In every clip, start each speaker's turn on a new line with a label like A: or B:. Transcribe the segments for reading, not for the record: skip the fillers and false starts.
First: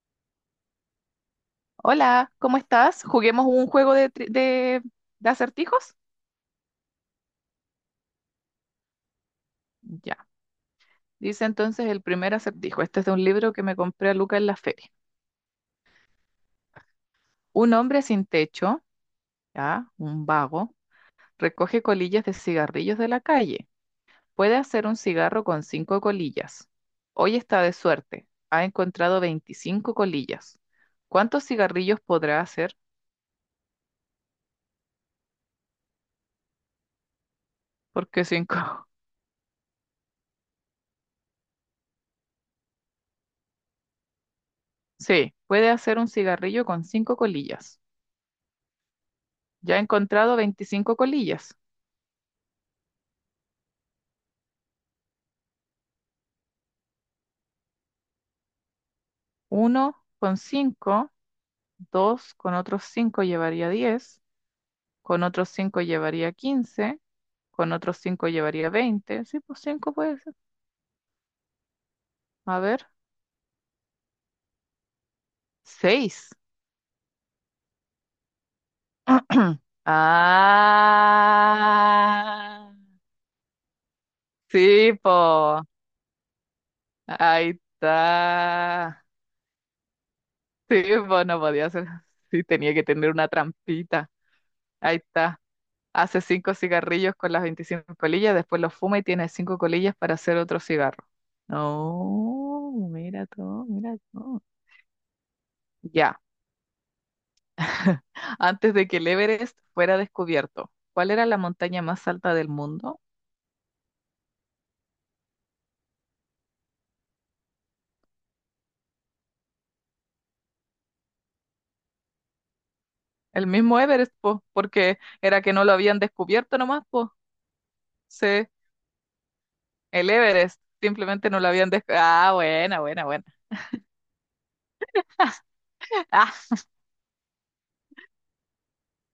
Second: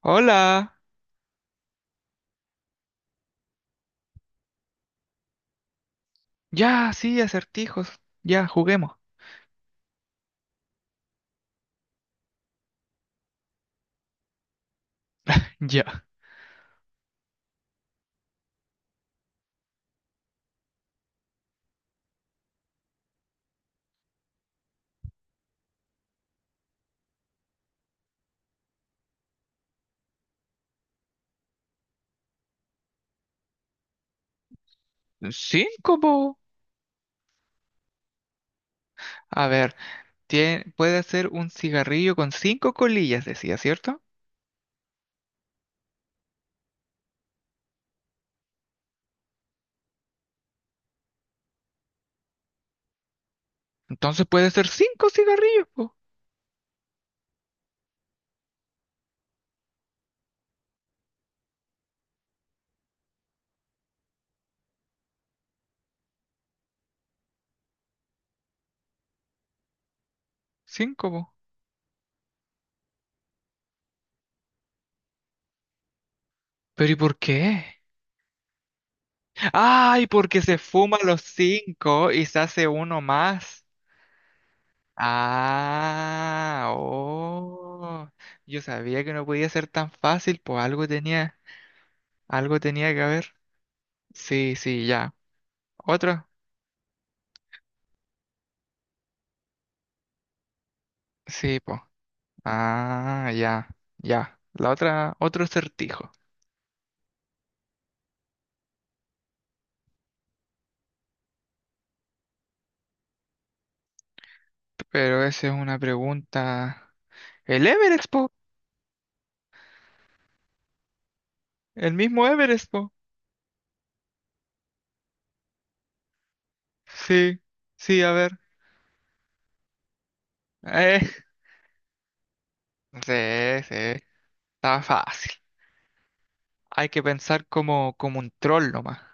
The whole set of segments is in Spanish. A: Hola.
B: Hola, ¿cómo estás? ¿Juguemos un juego de acertijos?
A: Ya, sí, acertijos. Ya, juguemos.
B: Ya. Dice entonces el primer acertijo. Este es de un libro que me compré a Luca en la feria.
A: Ya.
B: Un hombre sin techo, ya, un vago, recoge colillas de cigarrillos de la calle. Puede hacer un cigarro con cinco colillas. Hoy está de suerte. Ha encontrado 25 colillas. ¿Cuántos cigarrillos podrá hacer?
A: Cinco, po.
B: ¿Por qué cinco?
A: A ver, puede ser un cigarrillo con cinco colillas, decía, ¿cierto?
B: Sí, puede hacer un cigarrillo con cinco colillas. Ya ha encontrado 25 colillas.
A: Entonces puede ser cinco cigarrillos, po.
B: Uno con 5, 2 con otros 5 llevaría 10, con otros 5 llevaría 15, con otros cinco llevaría 20. Sí, pues 5 puede ser.
A: Cinco, po.
B: A ver, seis.
A: ¿Pero y por qué? Ay, porque se fuma los cinco y se
B: Ah,
A: hace uno más.
B: sí, po.
A: Ah,
B: Ahí
A: oh. Yo sabía
B: está.
A: que no podía ser tan fácil, pues
B: Sí, po, no podía ser. Sí,
A: algo
B: tenía que
A: tenía que
B: tener una
A: haber.
B: trampita.
A: Sí, sí,
B: Ahí
A: ya.
B: está. Hace
A: Otro.
B: cinco cigarrillos con las 25 colillas, después los fuma y tiene cinco colillas para hacer otro cigarro.
A: Sí, pues.
B: No, mira
A: Ah,
B: tú,
A: ya,
B: mira
A: ya.
B: tú.
A: La otra, otro acertijo.
B: Ya, antes de que el Everest fuera descubierto, ¿cuál era la montaña más alta del mundo?
A: Pero esa es una pregunta. El Everest, po. El mismo Everest, po.
B: El mismo Everest, po, porque era que no lo habían descubierto nomás, po.
A: Sí, sí, a
B: Sí,
A: ver.
B: el Everest,
A: Eh,
B: simplemente no lo habían descubierto. Ah, buena,
A: sí,
B: buena, buena.
A: sí. Está fácil.
B: Ah,
A: Hay que pensar como, como un troll nomás.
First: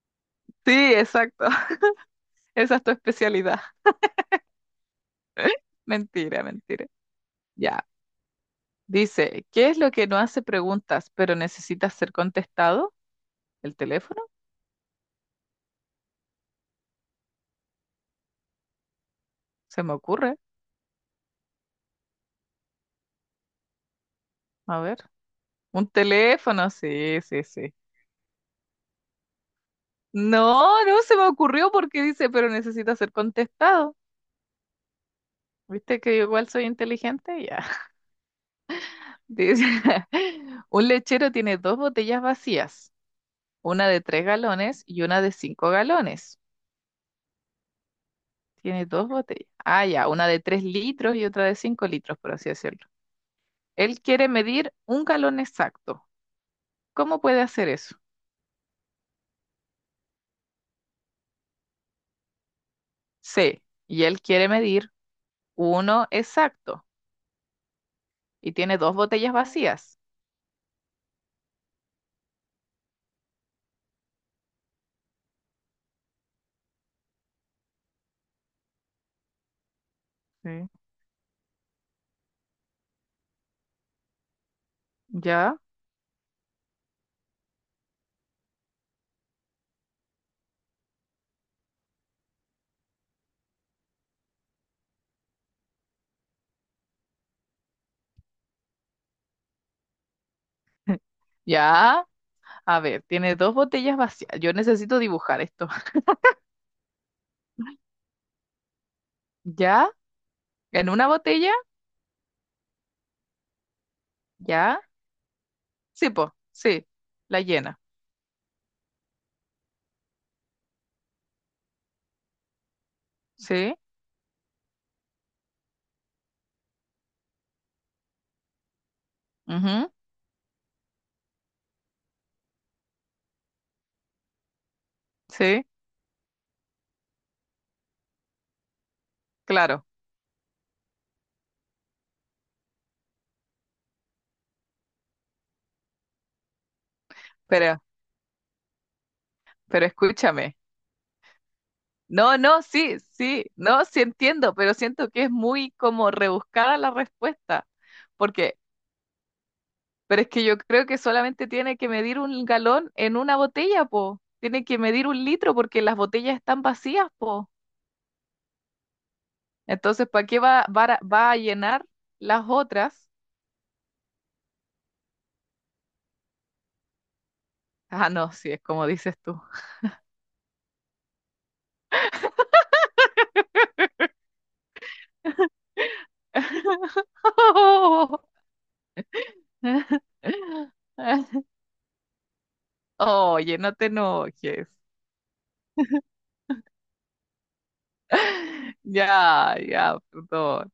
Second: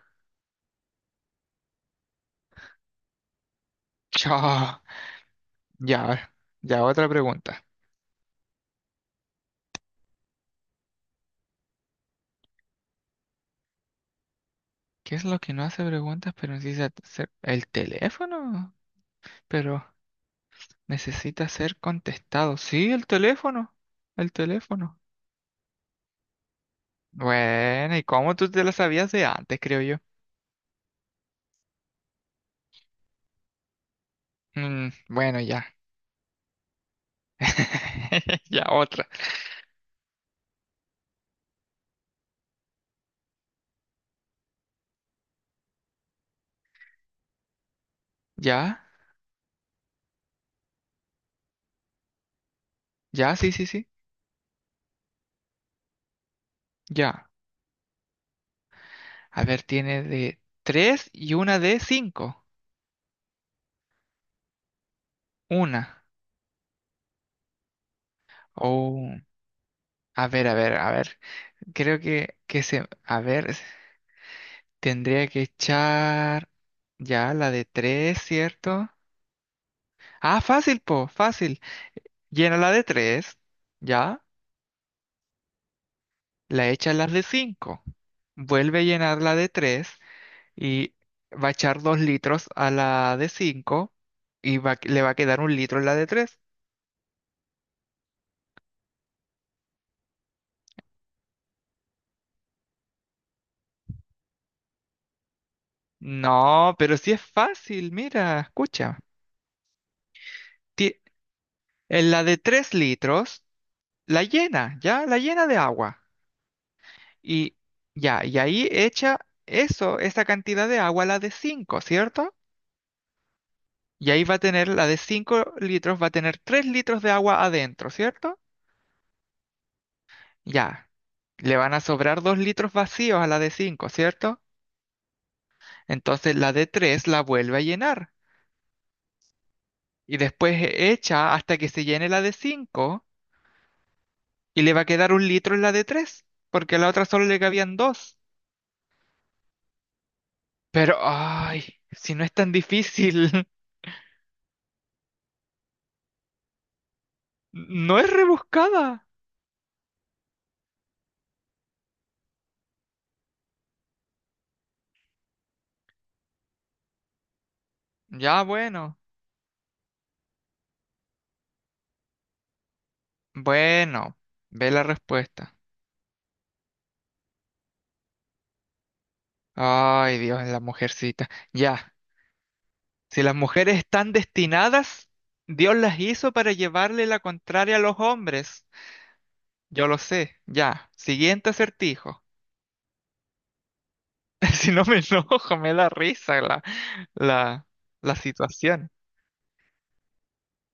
B: sí, exacto. Esa es tu especialidad.
A: Chao. Ya, a ver,
B: Mentira,
A: ya,
B: mentira.
A: otra pregunta.
B: Ya. Dice, ¿qué es lo que no hace preguntas, pero necesita ser contestado? ¿El teléfono?
A: ¿Qué es lo que no hace preguntas, pero necesita hacer el teléfono?
B: Se
A: Pero
B: me ocurre.
A: necesita ser contestado. Sí, el teléfono. El
B: A ver.
A: teléfono.
B: Un teléfono, sí, sí, sí.
A: Bueno, ¿y cómo tú te la sabías de antes, creo yo?
B: No, no se me ocurrió porque dice, pero necesita ser contestado.
A: Mm, bueno, ya.
B: ¿Viste que yo igual soy inteligente? Ya.
A: Ya, otra.
B: Dice, un lechero tiene dos botellas vacías, una de tres galones y una de cinco galones.
A: Ya,
B: Tiene dos botellas. Ah, ya, una de tres litros y otra de cinco litros, por así decirlo.
A: ya, sí, sí, sí.
B: Él quiere medir un galón exacto. ¿Cómo
A: Ya.
B: puede hacer eso?
A: A ver, tiene de tres y una de cinco.
B: C. Y él quiere medir
A: Una.
B: uno exacto y tiene dos
A: Oh,
B: botellas vacías.
A: a ver, a ver, a ver. Creo que se. A ver, tendría que echar. Ya, la de tres, ¿cierto? Ah,
B: Sí.
A: fácil, po, fácil. Llena la de tres. Ya.
B: ¿Ya?
A: La echa la de cinco. Vuelve a llenar la de tres. Y va a echar dos litros a la de cinco y le va a quedar un litro en la de tres.
B: Ya. A ver, tiene dos botellas vacías. Yo necesito dibujar esto.
A: No, pero sí es fácil, mira, escucha.
B: ¿Ya? ¿En
A: Ti-
B: una botella?
A: En la de tres litros, la llena,
B: ¿Ya?
A: ya, la llena de agua.
B: Sí, po. Sí. La
A: Y
B: llena.
A: ya, y ahí echa eso, esa cantidad de agua a la de cinco, ¿cierto?
B: Sí.
A: Y ahí va a tener la de cinco litros, va a tener tres litros de agua adentro, ¿cierto?
B: Ujú.
A: Ya. Le van a sobrar dos litros vacíos a la de cinco, ¿cierto?
B: Sí.
A: Entonces la de 3 la vuelve a llenar
B: Claro.
A: y después echa hasta que se llene la de 5 y le va a quedar un litro en la de tres porque a la otra solo le cabían
B: Pero,
A: dos.
B: pero escúchame.
A: Pero, ay, si no es
B: No,
A: tan
B: no, sí,
A: difícil,
B: sí. No, sí entiendo, pero siento que es muy como rebuscada la respuesta.
A: no es
B: Porque
A: rebuscada.
B: Pero es que yo creo que solamente tiene que medir un galón en una botella, po. Tiene que medir un litro porque las botellas están vacías, po.
A: Ya, bueno,
B: Entonces, ¿para qué va a llenar las otras?
A: bueno, ve la respuesta.
B: Ah, no, sí, es como dices tú.
A: Ay, Dios, la mujercita. Ya, si las mujeres están destinadas, Dios las hizo para llevarle la contraria a los hombres. Yo lo sé, ya. Siguiente acertijo.
B: Oye, no te enojes.
A: Si no me enojo, me da risa la, la, la situación.
B: Ya, ya, perdón.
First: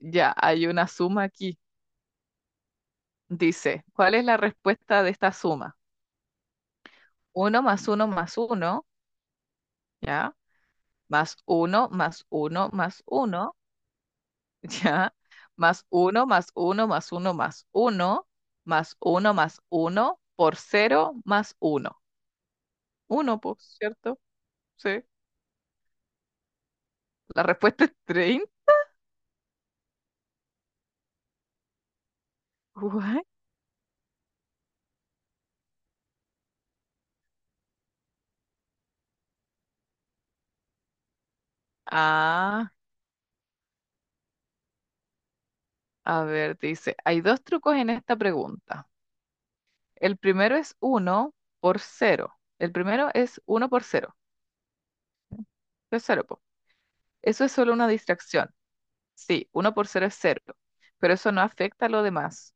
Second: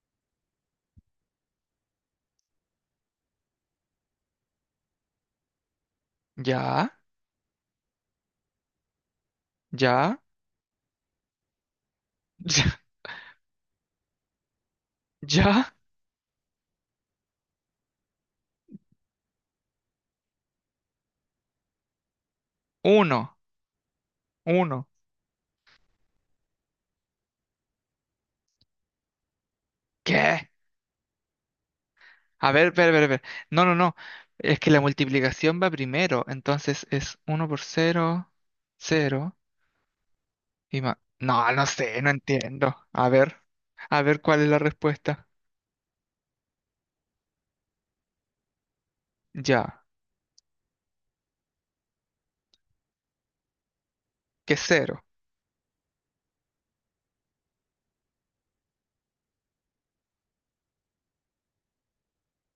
B: Ya, hay una suma aquí. Dice, ¿cuál es la respuesta de esta suma?
A: Ya,
B: Uno más uno más uno,
A: ya,
B: ¿ya? Más uno, más
A: ya,
B: uno, más uno, ¿ya?
A: ya.
B: Más uno, más uno, más uno, más uno, más uno, más uno, por cero, más uno.
A: Uno,
B: Uno, pues, ¿cierto?
A: uno.
B: Sí. La respuesta es 30.
A: ¿Qué? A ver, ver, ver,
B: Guay.
A: ver. No, no, no. Es que la multiplicación va primero. Entonces es uno por cero, cero y más. No, no sé, no
B: Ah,
A: entiendo. A ver cuál es la respuesta.
B: a ver, dice, hay dos trucos en esta pregunta.
A: Ya,
B: El primero es uno por cero. El primero es uno por cero.
A: que cero.
B: Es cero, po. Eso es solo una distracción. Sí, uno por cero es cero, pero eso no afecta a lo demás.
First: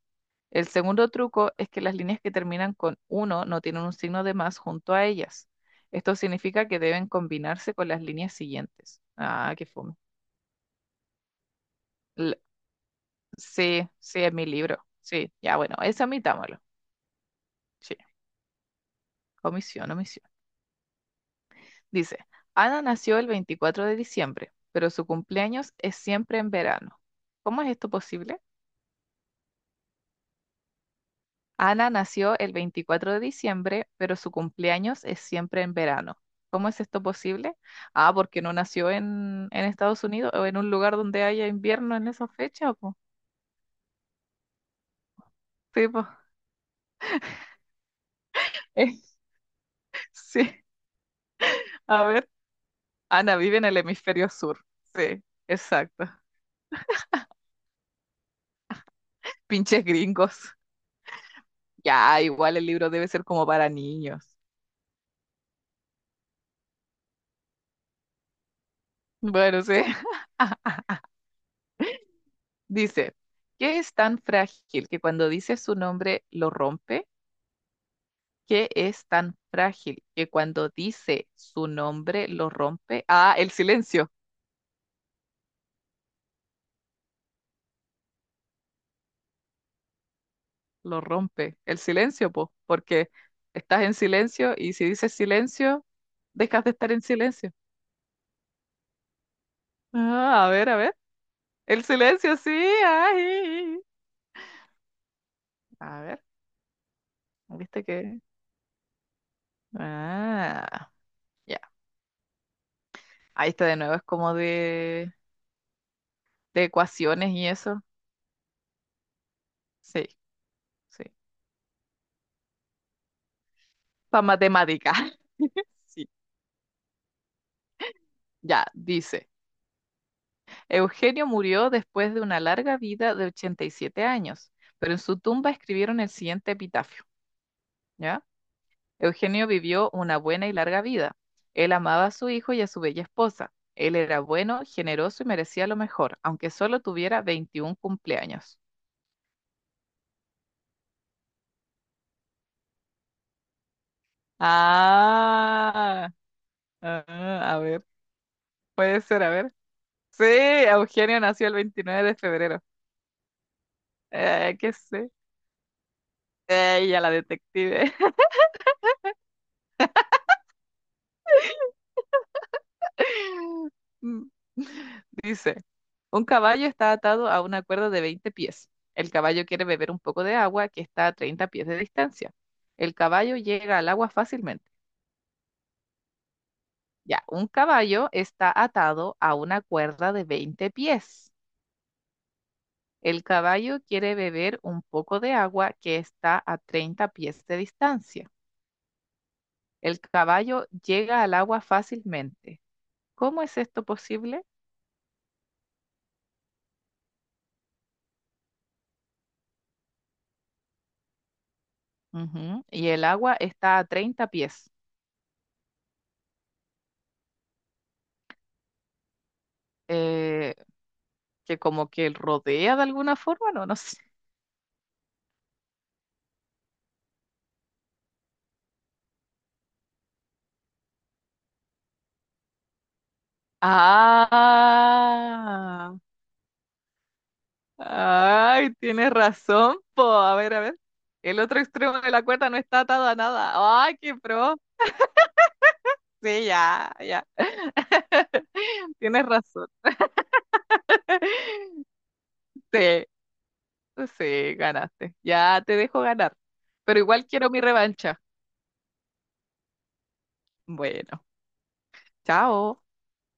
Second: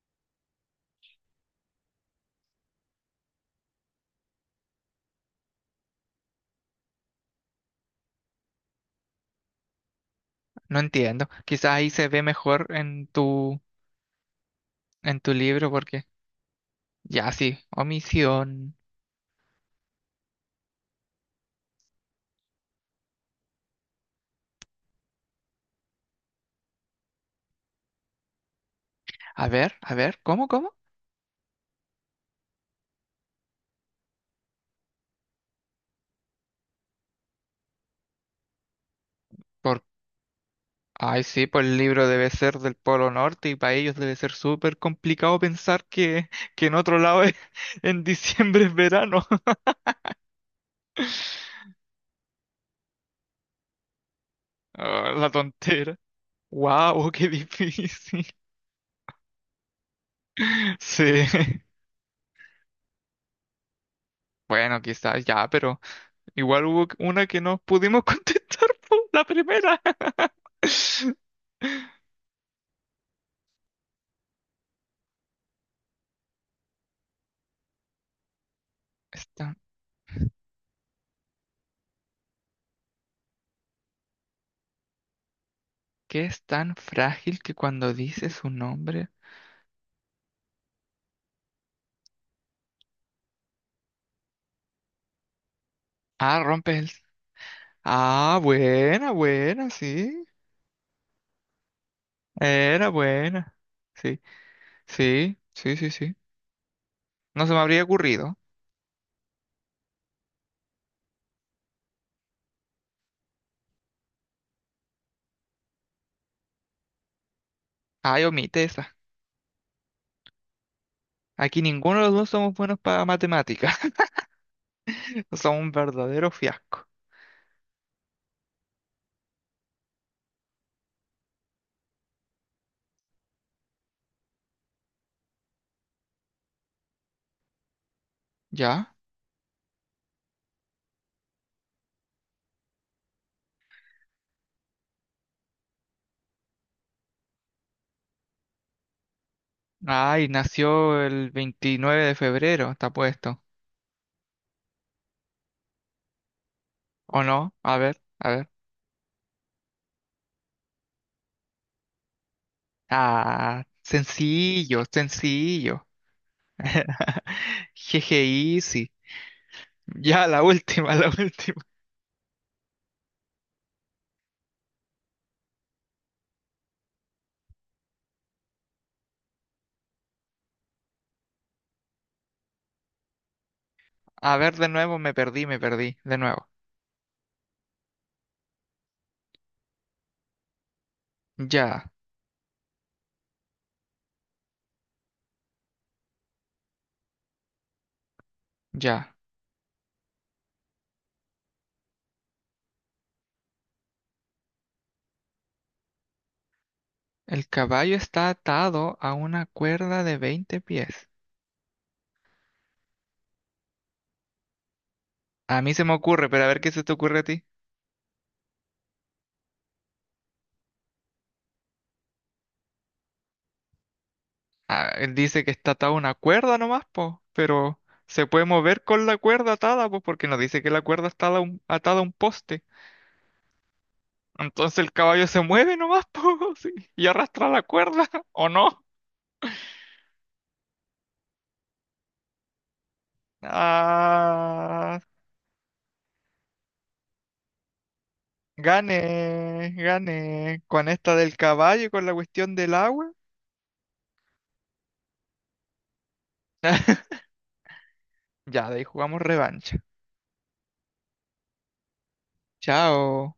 B: El segundo truco es que las líneas que terminan con uno no tienen un signo de más junto a ellas. Esto significa que deben combinarse con las líneas siguientes. Ah, qué fome.
A: No entiendo. Quizás ahí se ve
B: L-
A: mejor
B: sí, sí, es mi libro.
A: en tu
B: Sí, ya
A: libro
B: bueno,
A: porque
B: eso admitámoslo.
A: ya sí,
B: Sí,
A: omisión.
B: omisión, omisión. Dice, Ana nació el 24 de diciembre, pero su cumpleaños es siempre en verano. ¿Cómo es esto posible?
A: A ver, ¿cómo, cómo?
B: Ana nació el 24 de diciembre, pero su cumpleaños es siempre en verano. ¿Cómo es esto posible? Ah, porque no nació en
A: Por...
B: Estados Unidos o en un lugar
A: Ay,
B: donde
A: sí,
B: haya
A: pues el
B: invierno
A: libro
B: en
A: debe
B: esa
A: ser
B: fecha,
A: del
B: po.
A: Polo Norte y para ellos debe ser súper complicado pensar
B: Sí, po.
A: que en otro lado en diciembre es verano.
B: Sí. A ver, Ana vive en el hemisferio sur.
A: Ah,
B: Sí,
A: la tontera.
B: exacto.
A: ¡Wow! ¡Qué difícil!
B: Pinches gringos.
A: Sí.
B: Ya, igual el libro debe ser como para niños.
A: Bueno, quizás ya, pero igual hubo una que no pudimos contestar por la
B: Bueno, sí.
A: primera.
B: Dice, ¿qué es tan frágil que cuando dice su nombre lo rompe? Que es
A: Es
B: tan
A: tan-
B: frágil que cuando dice su nombre lo rompe. Ah, el silencio,
A: ¿Qué es tan frágil que cuando dices un nombre...
B: lo rompe. El silencio, po, porque estás en silencio y si dices silencio,
A: Ah,
B: dejas de
A: rompes el...
B: estar en silencio.
A: Ah, buena, buena, sí.
B: Ah, a ver, a ver. El silencio, sí.
A: Era buena.
B: Ay.
A: Sí, sí, sí, sí,
B: A
A: sí.
B: ver,
A: No se me habría
B: ¿viste que?
A: ocurrido.
B: Ah, ya. Ahí está de nuevo, es como de ecuaciones y eso.
A: Ay, omite esa.
B: Sí, sí.
A: Aquí ninguno de los dos somos buenos para matemáticas.
B: Para matemática.
A: Somos un
B: Sí,
A: verdadero fiasco.
B: ya, dice. Eugenio murió después de una larga vida de 87 años, pero en su tumba escribieron el siguiente epitafio, ¿ya?
A: ¿Ya?
B: Eugenio vivió una buena y larga vida. Él amaba a su hijo y a su bella esposa. Él era bueno, generoso y merecía lo mejor, aunque solo tuviera 21 cumpleaños.
A: Ay, nació el 29 de febrero, está puesto.
B: Ah,
A: ¿O
B: ah,
A: no?
B: a
A: A
B: ver,
A: ver, a ver.
B: puede ser, a ver. Sí, Eugenio nació el 29 de febrero.
A: Ah,
B: Qué
A: sencillo,
B: sé.
A: sencillo.
B: Ya la detective.
A: Jeje, easy. Ya, la última, la última.
B: Mm. Dice, un caballo está atado a una cuerda de 20 pies. El caballo quiere beber un poco de agua que está a 30 pies de distancia. El caballo llega al agua
A: A ver,
B: fácilmente.
A: de nuevo, me perdí, me perdí. De nuevo.
B: Ya, un caballo está atado a una cuerda de 20 pies.
A: Ya,
B: El caballo quiere beber un poco de agua que está a 30 pies de distancia.
A: ya.
B: El caballo llega al agua fácilmente. ¿Cómo es esto posible?
A: El caballo está atado a una cuerda de 20 pies.
B: Ujú, y el agua está a 30 pies.
A: A mí se me ocurre, pero a ver qué se te ocurre a ti.
B: eh, que como que rodea de alguna forma, no, no sé.
A: Ah, él dice que está atado a una cuerda nomás, po, pero se puede mover con la cuerda atada, pues, porque nos dice que la cuerda está atada a un poste. Entonces el caballo se mueve
B: Ah,
A: nomás, po, sí, y arrastra la cuerda, ¿o
B: ay,
A: no?
B: tienes razón, po. A ver, a ver. El otro extremo de la cuerda no está atado a nada. Ay, qué pro.
A: Ah,
B: Sí, ya, ya. Tienes razón.
A: gané, gané. Con esta del caballo y con la cuestión del
B: Sí,
A: agua.
B: sí, ganaste. Ya te dejo ganar. Pero igual quiero mi revancha.
A: Ya, de ahí jugamos revancha.
B: Bueno, chao.
A: Chao.